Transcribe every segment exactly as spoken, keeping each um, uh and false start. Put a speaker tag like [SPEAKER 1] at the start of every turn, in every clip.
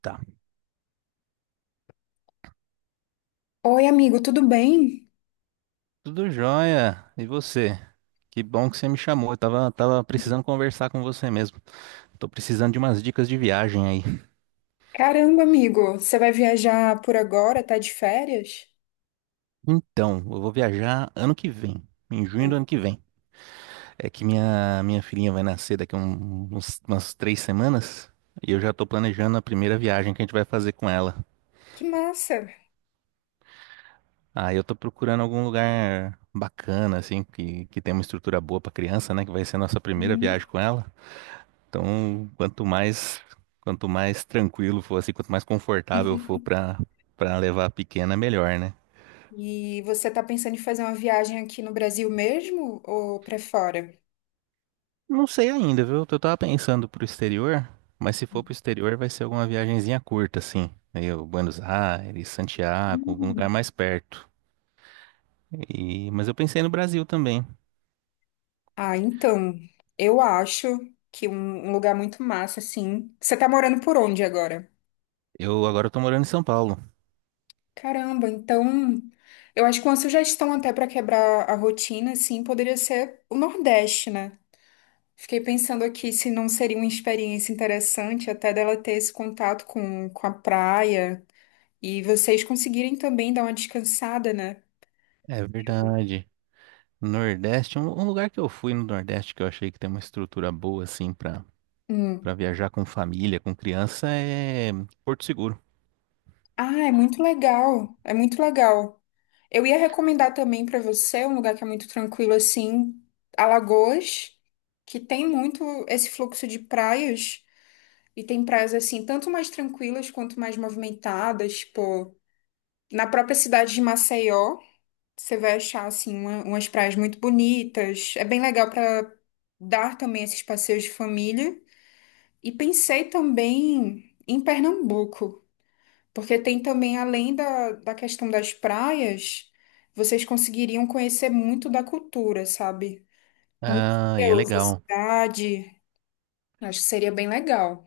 [SPEAKER 1] Tá,
[SPEAKER 2] Oi, amigo, tudo bem?
[SPEAKER 1] tudo jóia. E você? Que bom que você me chamou. Eu tava, tava precisando conversar com você mesmo. Tô precisando de umas dicas de viagem aí.
[SPEAKER 2] Caramba, amigo, você vai viajar por agora? Tá de férias?
[SPEAKER 1] Então, eu vou viajar ano que vem, em junho
[SPEAKER 2] Hum.
[SPEAKER 1] do ano que vem. É que minha, minha filhinha vai nascer daqui a um- uns, umas três semanas e eu já tô planejando a primeira viagem que a gente vai fazer com ela.
[SPEAKER 2] Que massa!
[SPEAKER 1] Aí eu tô procurando algum lugar bacana, assim, que, que tem uma estrutura boa pra criança, né? Que vai ser a nossa primeira
[SPEAKER 2] Uhum.
[SPEAKER 1] viagem com ela. Então, quanto mais, quanto mais tranquilo for, assim, quanto mais confortável for para para levar a pequena, melhor, né?
[SPEAKER 2] E você tá pensando em fazer uma viagem aqui no Brasil mesmo ou pra fora?
[SPEAKER 1] Não sei ainda, viu? Eu tava pensando pro exterior, mas se for pro exterior vai ser alguma viagenzinha curta, assim. Aí, o Buenos Aires, Santiago, algum
[SPEAKER 2] Hum.
[SPEAKER 1] lugar mais perto. E, mas eu pensei no Brasil também.
[SPEAKER 2] Ah, então, eu acho que um um lugar muito massa, assim. Você tá morando por onde agora?
[SPEAKER 1] Eu agora tô morando em São Paulo.
[SPEAKER 2] Caramba, então, eu acho que uma sugestão até pra quebrar a rotina, assim, poderia ser o Nordeste, né? Fiquei pensando aqui se não seria uma experiência interessante até dela ter esse contato com, com a praia e vocês conseguirem também dar uma descansada, né?
[SPEAKER 1] É
[SPEAKER 2] Eu-
[SPEAKER 1] verdade. Nordeste, um, um lugar que eu fui no Nordeste que eu achei que tem uma estrutura boa, assim, pra, pra
[SPEAKER 2] Hum.
[SPEAKER 1] viajar com família, com criança, é Porto Seguro.
[SPEAKER 2] Ah, é muito legal. É muito legal. Eu ia recomendar também para você um lugar que é muito tranquilo assim, Alagoas, que tem muito esse fluxo de praias e tem praias assim, tanto mais tranquilas quanto mais movimentadas, tipo, na própria cidade de Maceió. Você vai achar assim uma- umas praias muito bonitas. É bem legal para dar também esses passeios de família. E pensei também em Pernambuco, porque tem também, além da, da questão das praias, vocês conseguiriam conhecer muito da cultura, sabe?
[SPEAKER 1] Ah, e é
[SPEAKER 2] Museus, a
[SPEAKER 1] legal.
[SPEAKER 2] cidade. Acho que seria bem legal.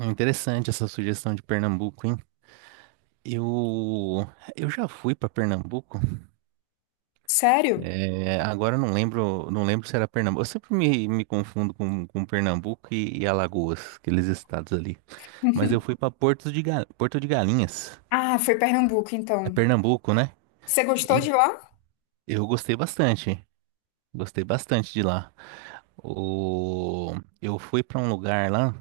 [SPEAKER 1] É interessante essa sugestão de Pernambuco, hein? Eu, eu já fui para Pernambuco.
[SPEAKER 2] Sério?
[SPEAKER 1] É, agora eu não lembro, não lembro se era Pernambuco. Eu sempre me, me confundo com, com Pernambuco e, e Alagoas, aqueles estados ali. Mas eu fui para Porto de, Ga- Porto de Galinhas,
[SPEAKER 2] Ah, foi Pernambuco,
[SPEAKER 1] é
[SPEAKER 2] então.
[SPEAKER 1] Pernambuco, né?
[SPEAKER 2] Você gostou
[SPEAKER 1] E
[SPEAKER 2] de lá?
[SPEAKER 1] eu gostei bastante. Gostei bastante de lá. O, eu fui para um lugar lá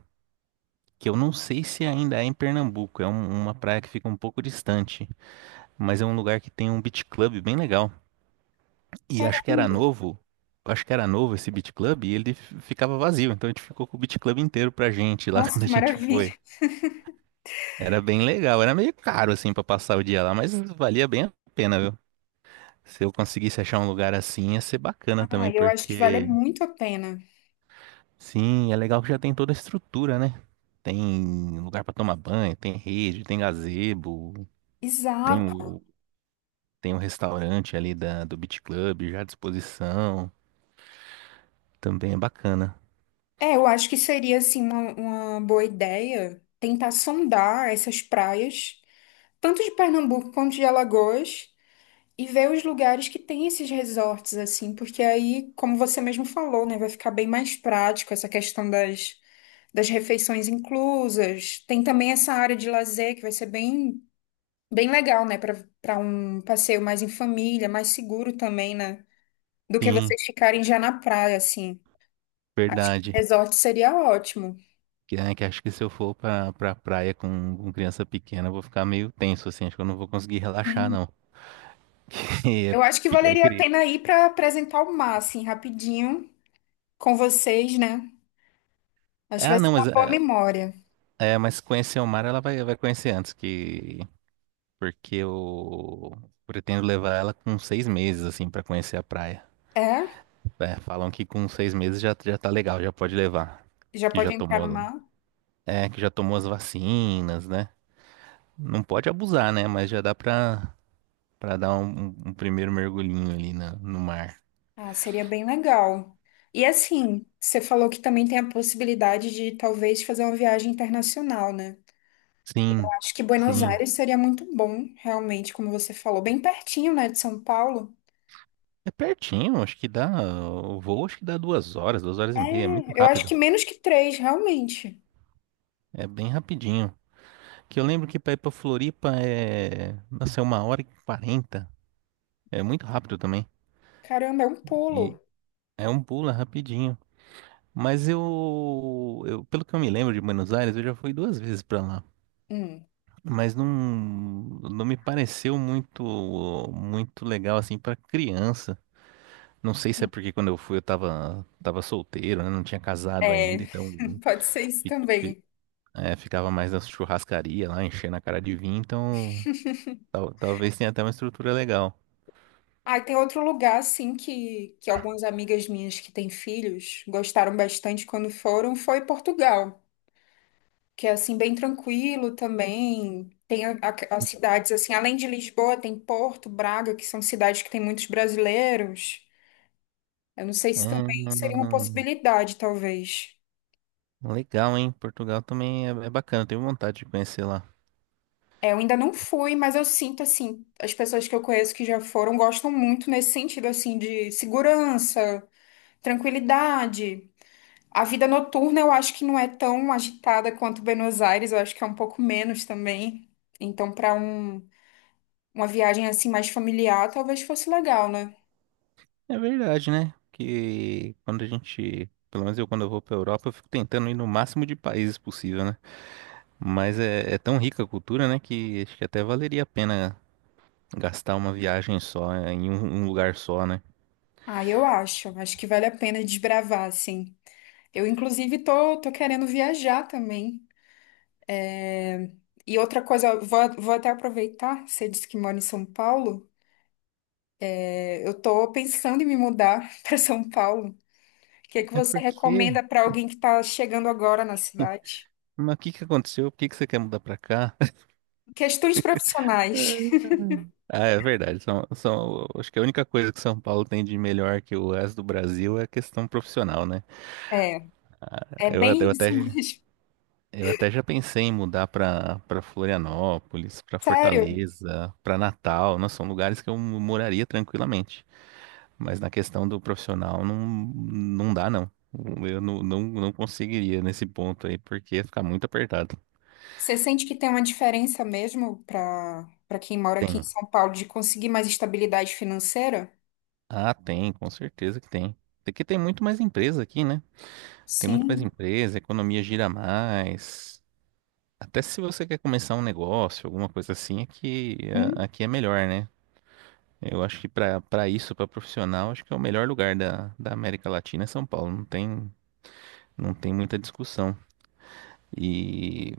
[SPEAKER 1] que eu não sei se ainda é em Pernambuco. É um- uma praia que fica um pouco distante. Mas é um lugar que tem um beat club bem legal. E acho que era
[SPEAKER 2] Caramba,
[SPEAKER 1] novo, acho que era novo esse beat club, e ele f- ficava vazio, então a gente ficou com o beat club inteiro pra gente lá
[SPEAKER 2] nossa,
[SPEAKER 1] quando a
[SPEAKER 2] que
[SPEAKER 1] gente
[SPEAKER 2] maravilha.
[SPEAKER 1] foi. Era bem legal, era meio caro assim pra passar o dia lá, mas valia bem a pena, viu? Se eu conseguisse achar um lugar assim, ia ser bacana
[SPEAKER 2] Ah,
[SPEAKER 1] também,
[SPEAKER 2] eu acho que vale
[SPEAKER 1] porque
[SPEAKER 2] muito a pena.
[SPEAKER 1] sim, é legal que já tem toda a estrutura, né? Tem lugar pra tomar banho, tem rede, tem gazebo, tem
[SPEAKER 2] Exato.
[SPEAKER 1] o, tem o restaurante ali da, do Beach Club já à disposição. Também é bacana.
[SPEAKER 2] É, eu acho que seria assim uma, uma boa ideia tentar sondar essas praias, tanto de Pernambuco quanto de Alagoas, e ver os lugares que tem esses resorts assim, porque aí, como você mesmo falou, né, vai ficar bem mais prático essa questão das, das, refeições inclusas. Tem também essa área de lazer que vai ser bem bem legal, né, para para um passeio mais em família, mais seguro também, né, do que
[SPEAKER 1] Sim,
[SPEAKER 2] vocês ficarem já na praia assim. Acho que o
[SPEAKER 1] verdade.
[SPEAKER 2] resort seria ótimo.
[SPEAKER 1] Que, é, que acho que se eu for pra, pra praia com, com criança pequena, eu vou ficar meio tenso, assim. Acho que eu não vou conseguir relaxar, não. Que é,
[SPEAKER 2] Eu acho que
[SPEAKER 1] pequ- é
[SPEAKER 2] valeria a
[SPEAKER 1] querer.
[SPEAKER 2] pena ir para apresentar o mar, assim, rapidinho, com vocês, né? Acho que
[SPEAKER 1] Ah,
[SPEAKER 2] vai ser
[SPEAKER 1] não,
[SPEAKER 2] uma
[SPEAKER 1] mas,
[SPEAKER 2] boa
[SPEAKER 1] é,
[SPEAKER 2] memória.
[SPEAKER 1] é, mas conhecer o mar ela vai, vai conhecer antes que. Porque eu pretendo levar ela com seis meses, assim, pra conhecer a praia.
[SPEAKER 2] É?
[SPEAKER 1] É, falam que com seis meses já, já tá legal, já pode levar.
[SPEAKER 2] Já
[SPEAKER 1] Que
[SPEAKER 2] pode
[SPEAKER 1] já
[SPEAKER 2] entrar no
[SPEAKER 1] tomou.
[SPEAKER 2] mar?
[SPEAKER 1] É, que já tomou as vacinas, né? Não pode abusar, né? Mas já dá pra Pra dar um, um- um primeiro mergulhinho ali na, no mar.
[SPEAKER 2] Ah, seria bem legal. E assim, você falou que também tem a possibilidade de talvez fazer uma viagem internacional, né? Eu
[SPEAKER 1] Sim,
[SPEAKER 2] acho que Buenos
[SPEAKER 1] sim.
[SPEAKER 2] Aires seria muito bom, realmente, como você falou, bem pertinho, né, de São Paulo.
[SPEAKER 1] É pertinho, acho que dá. O voo acho que dá duas horas, duas horas e meia. É muito
[SPEAKER 2] É, eu acho
[SPEAKER 1] rápido.
[SPEAKER 2] que menos que três, realmente.
[SPEAKER 1] É bem rapidinho. Que eu lembro que pra ir pra Floripa é. Nossa, é uma hora e quarenta. É muito rápido também.
[SPEAKER 2] Caramba, é um
[SPEAKER 1] E
[SPEAKER 2] pulo.
[SPEAKER 1] é um pulo é rapidinho. Mas eu, eu. Pelo que eu me lembro de Buenos Aires, eu já fui duas vezes pra lá.
[SPEAKER 2] Hum,
[SPEAKER 1] Mas não, não me pareceu muito, muito legal assim pra criança. Não sei se é porque quando eu fui eu tava, tava solteiro, né? Não tinha casado ainda,
[SPEAKER 2] é,
[SPEAKER 1] então
[SPEAKER 2] pode ser isso
[SPEAKER 1] fi- fi-
[SPEAKER 2] também.
[SPEAKER 1] é, ficava mais na churrascaria lá, enchendo a cara de vinho, então tal- talvez tenha até uma estrutura legal.
[SPEAKER 2] Ah, e tem outro lugar, assim, que, que algumas amigas minhas que têm filhos gostaram bastante quando foram, foi Portugal, que é, assim, bem tranquilo também. Tem a- a- as cidades, assim, além de Lisboa, tem Porto, Braga, que são cidades que têm muitos brasileiros. Eu não sei se
[SPEAKER 1] Hum,
[SPEAKER 2] também seria uma possibilidade, talvez.
[SPEAKER 1] Legal, hein? Portugal também é, é bacana, tenho vontade de conhecer lá.
[SPEAKER 2] É, eu ainda não fui, mas eu sinto, assim, as pessoas que eu conheço que já foram gostam muito nesse sentido, assim, de segurança, tranquilidade. A vida noturna eu acho que não é tão agitada quanto Buenos Aires, eu acho que é um pouco menos também. Então, para um, uma viagem assim mais familiar, talvez fosse legal, né?
[SPEAKER 1] É verdade, né? Que quando a gente, pelo menos eu quando eu vou pra Europa, eu fico tentando ir no máximo de países possível, né? Mas é, é tão rica a cultura, né? Que acho que até valeria a pena gastar uma viagem só, é, em um, um lugar só, né?
[SPEAKER 2] Ah, eu acho. Acho que vale a pena desbravar, assim. Eu, inclusive, tô, tô querendo viajar também. É, e outra coisa, eu vou, vou até aproveitar, você disse que mora em São Paulo. É, eu tô pensando em me mudar para São Paulo. O que é que
[SPEAKER 1] É
[SPEAKER 2] você
[SPEAKER 1] porque.
[SPEAKER 2] recomenda para alguém que está chegando agora na cidade?
[SPEAKER 1] Mas o que que aconteceu? Por que que você quer mudar pra cá?
[SPEAKER 2] Questões profissionais.
[SPEAKER 1] Ah, é verdade. São, são, acho que a única coisa que São Paulo tem de melhor que o resto do Brasil é a questão profissional, né?
[SPEAKER 2] É. É
[SPEAKER 1] Eu, eu
[SPEAKER 2] bem
[SPEAKER 1] até,
[SPEAKER 2] isso
[SPEAKER 1] já-
[SPEAKER 2] mesmo.
[SPEAKER 1] eu até já pensei em mudar para para Florianópolis, para
[SPEAKER 2] Sério,
[SPEAKER 1] Fortaleza, para Natal. Nossa, são lugares que eu moraria tranquilamente. Mas na questão do profissional, não, não dá, não. Eu não, não, não conseguiria nesse ponto aí, porque ia ficar muito apertado.
[SPEAKER 2] você sente que tem uma diferença mesmo para para quem mora aqui em
[SPEAKER 1] Tem.
[SPEAKER 2] São Paulo de conseguir mais estabilidade financeira?
[SPEAKER 1] Ah, tem, com certeza que tem. Porque tem muito mais empresa aqui, né? Tem muito mais
[SPEAKER 2] Sim.
[SPEAKER 1] empresa, a economia gira mais. Até se você quer começar um negócio, alguma coisa assim, aqui, a-
[SPEAKER 2] Hum.
[SPEAKER 1] aqui é melhor, né? Eu acho que para para isso, para profissional, acho que é o melhor lugar da, da América Latina é São Paulo. Não tem, não tem muita discussão. E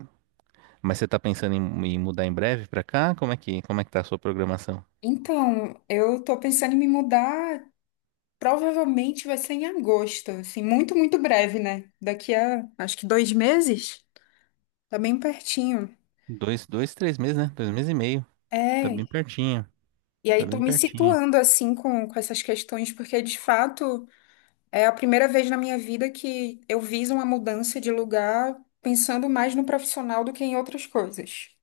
[SPEAKER 1] mas você tá pensando em, em mudar em breve para cá? Como é que como é que tá a sua programação?
[SPEAKER 2] Então, eu tô pensando em me mudar, provavelmente vai ser em agosto, assim, muito, muito breve, né? Daqui a acho que dois meses, tá bem pertinho.
[SPEAKER 1] Dois, dois, três meses, né? Dois meses e meio. Tá
[SPEAKER 2] É.
[SPEAKER 1] bem pertinho.
[SPEAKER 2] E
[SPEAKER 1] Tá
[SPEAKER 2] aí tô
[SPEAKER 1] bem
[SPEAKER 2] me
[SPEAKER 1] pertinho.
[SPEAKER 2] situando assim com, com essas questões, porque de fato. É a primeira vez na minha vida que eu viso uma mudança de lugar pensando mais no profissional do que em outras coisas.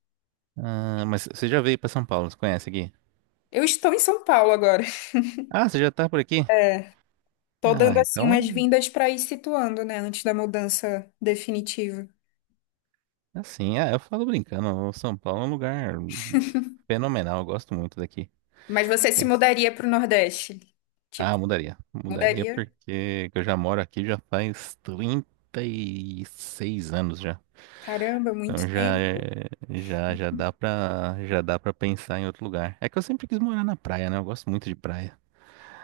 [SPEAKER 1] Ah, mas você já veio pra São Paulo, você conhece aqui?
[SPEAKER 2] Eu estou em São Paulo agora.
[SPEAKER 1] Ah, você já tá por aqui?
[SPEAKER 2] Tô dando
[SPEAKER 1] Ah,
[SPEAKER 2] assim umas
[SPEAKER 1] então,
[SPEAKER 2] vindas para ir situando, né, antes da mudança definitiva.
[SPEAKER 1] assim, ah, eu falo brincando, o São Paulo é um lugar fenomenal, eu gosto muito daqui.
[SPEAKER 2] Mas você se
[SPEAKER 1] Tem...
[SPEAKER 2] mudaria para o Nordeste? Tipo,
[SPEAKER 1] Ah, mudaria. Mudaria
[SPEAKER 2] mudaria?
[SPEAKER 1] porque eu já moro aqui já faz trinta e seis anos já.
[SPEAKER 2] Caramba, muito
[SPEAKER 1] Então já
[SPEAKER 2] tempo.
[SPEAKER 1] é- já já dá pra já dá para pensar em outro lugar. É que eu sempre quis morar na praia, né? Eu gosto muito de praia.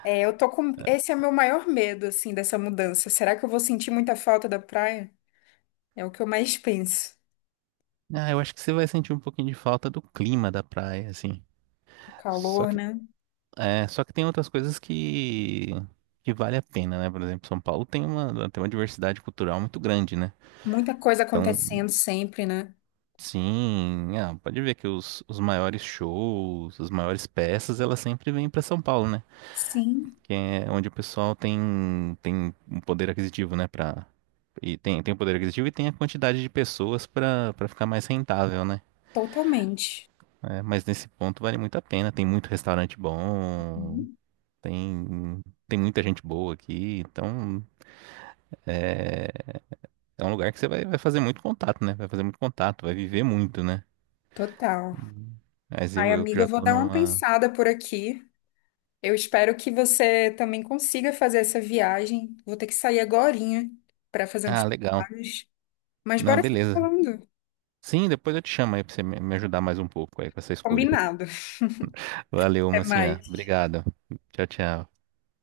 [SPEAKER 2] É, eu tô com esse é meu maior medo assim dessa mudança. Será que eu vou sentir muita falta da praia? É o que eu mais penso.
[SPEAKER 1] Ah, eu acho que você vai sentir um pouquinho de falta do clima da praia, assim.
[SPEAKER 2] O
[SPEAKER 1] Só
[SPEAKER 2] calor, né?
[SPEAKER 1] É, só que tem outras coisas que, que vale a pena, né? Por exemplo, São Paulo tem uma, tem uma diversidade cultural muito grande, né?
[SPEAKER 2] Muita coisa
[SPEAKER 1] Então,
[SPEAKER 2] acontecendo sempre, né?
[SPEAKER 1] sim, ah, pode ver que os, os maiores shows, as maiores peças, elas sempre vêm para São Paulo, né?
[SPEAKER 2] Sim.
[SPEAKER 1] Que é onde o pessoal tem, tem um poder aquisitivo, né? Pra, e tem, tem, o poder aquisitivo e tem a quantidade de pessoas para para ficar mais rentável, né?
[SPEAKER 2] Totalmente.
[SPEAKER 1] É, mas nesse ponto vale muito a pena, tem muito restaurante bom,
[SPEAKER 2] Uhum.
[SPEAKER 1] tem, tem muita gente boa aqui, então. É, é um lugar que você vai, vai fazer muito contato, né? Vai fazer muito contato, vai viver muito, né?
[SPEAKER 2] Total.
[SPEAKER 1] Uhum. Mas
[SPEAKER 2] Ai,
[SPEAKER 1] eu, eu que
[SPEAKER 2] amiga, eu
[SPEAKER 1] já
[SPEAKER 2] vou
[SPEAKER 1] tô
[SPEAKER 2] dar uma
[SPEAKER 1] numa.
[SPEAKER 2] pensada por aqui. Eu espero que você também consiga fazer essa viagem. Vou ter que sair agorinha para fazer uns
[SPEAKER 1] Ah, legal.
[SPEAKER 2] trabalhos. Mas
[SPEAKER 1] Não,
[SPEAKER 2] bora se
[SPEAKER 1] beleza.
[SPEAKER 2] falando.
[SPEAKER 1] Sim, depois eu te chamo aí pra você me me ajudar mais um pouco aí com essa escolha.
[SPEAKER 2] Combinado.
[SPEAKER 1] Valeu,
[SPEAKER 2] Até
[SPEAKER 1] mocinha.
[SPEAKER 2] mais.
[SPEAKER 1] Obrigado. Tchau, tchau.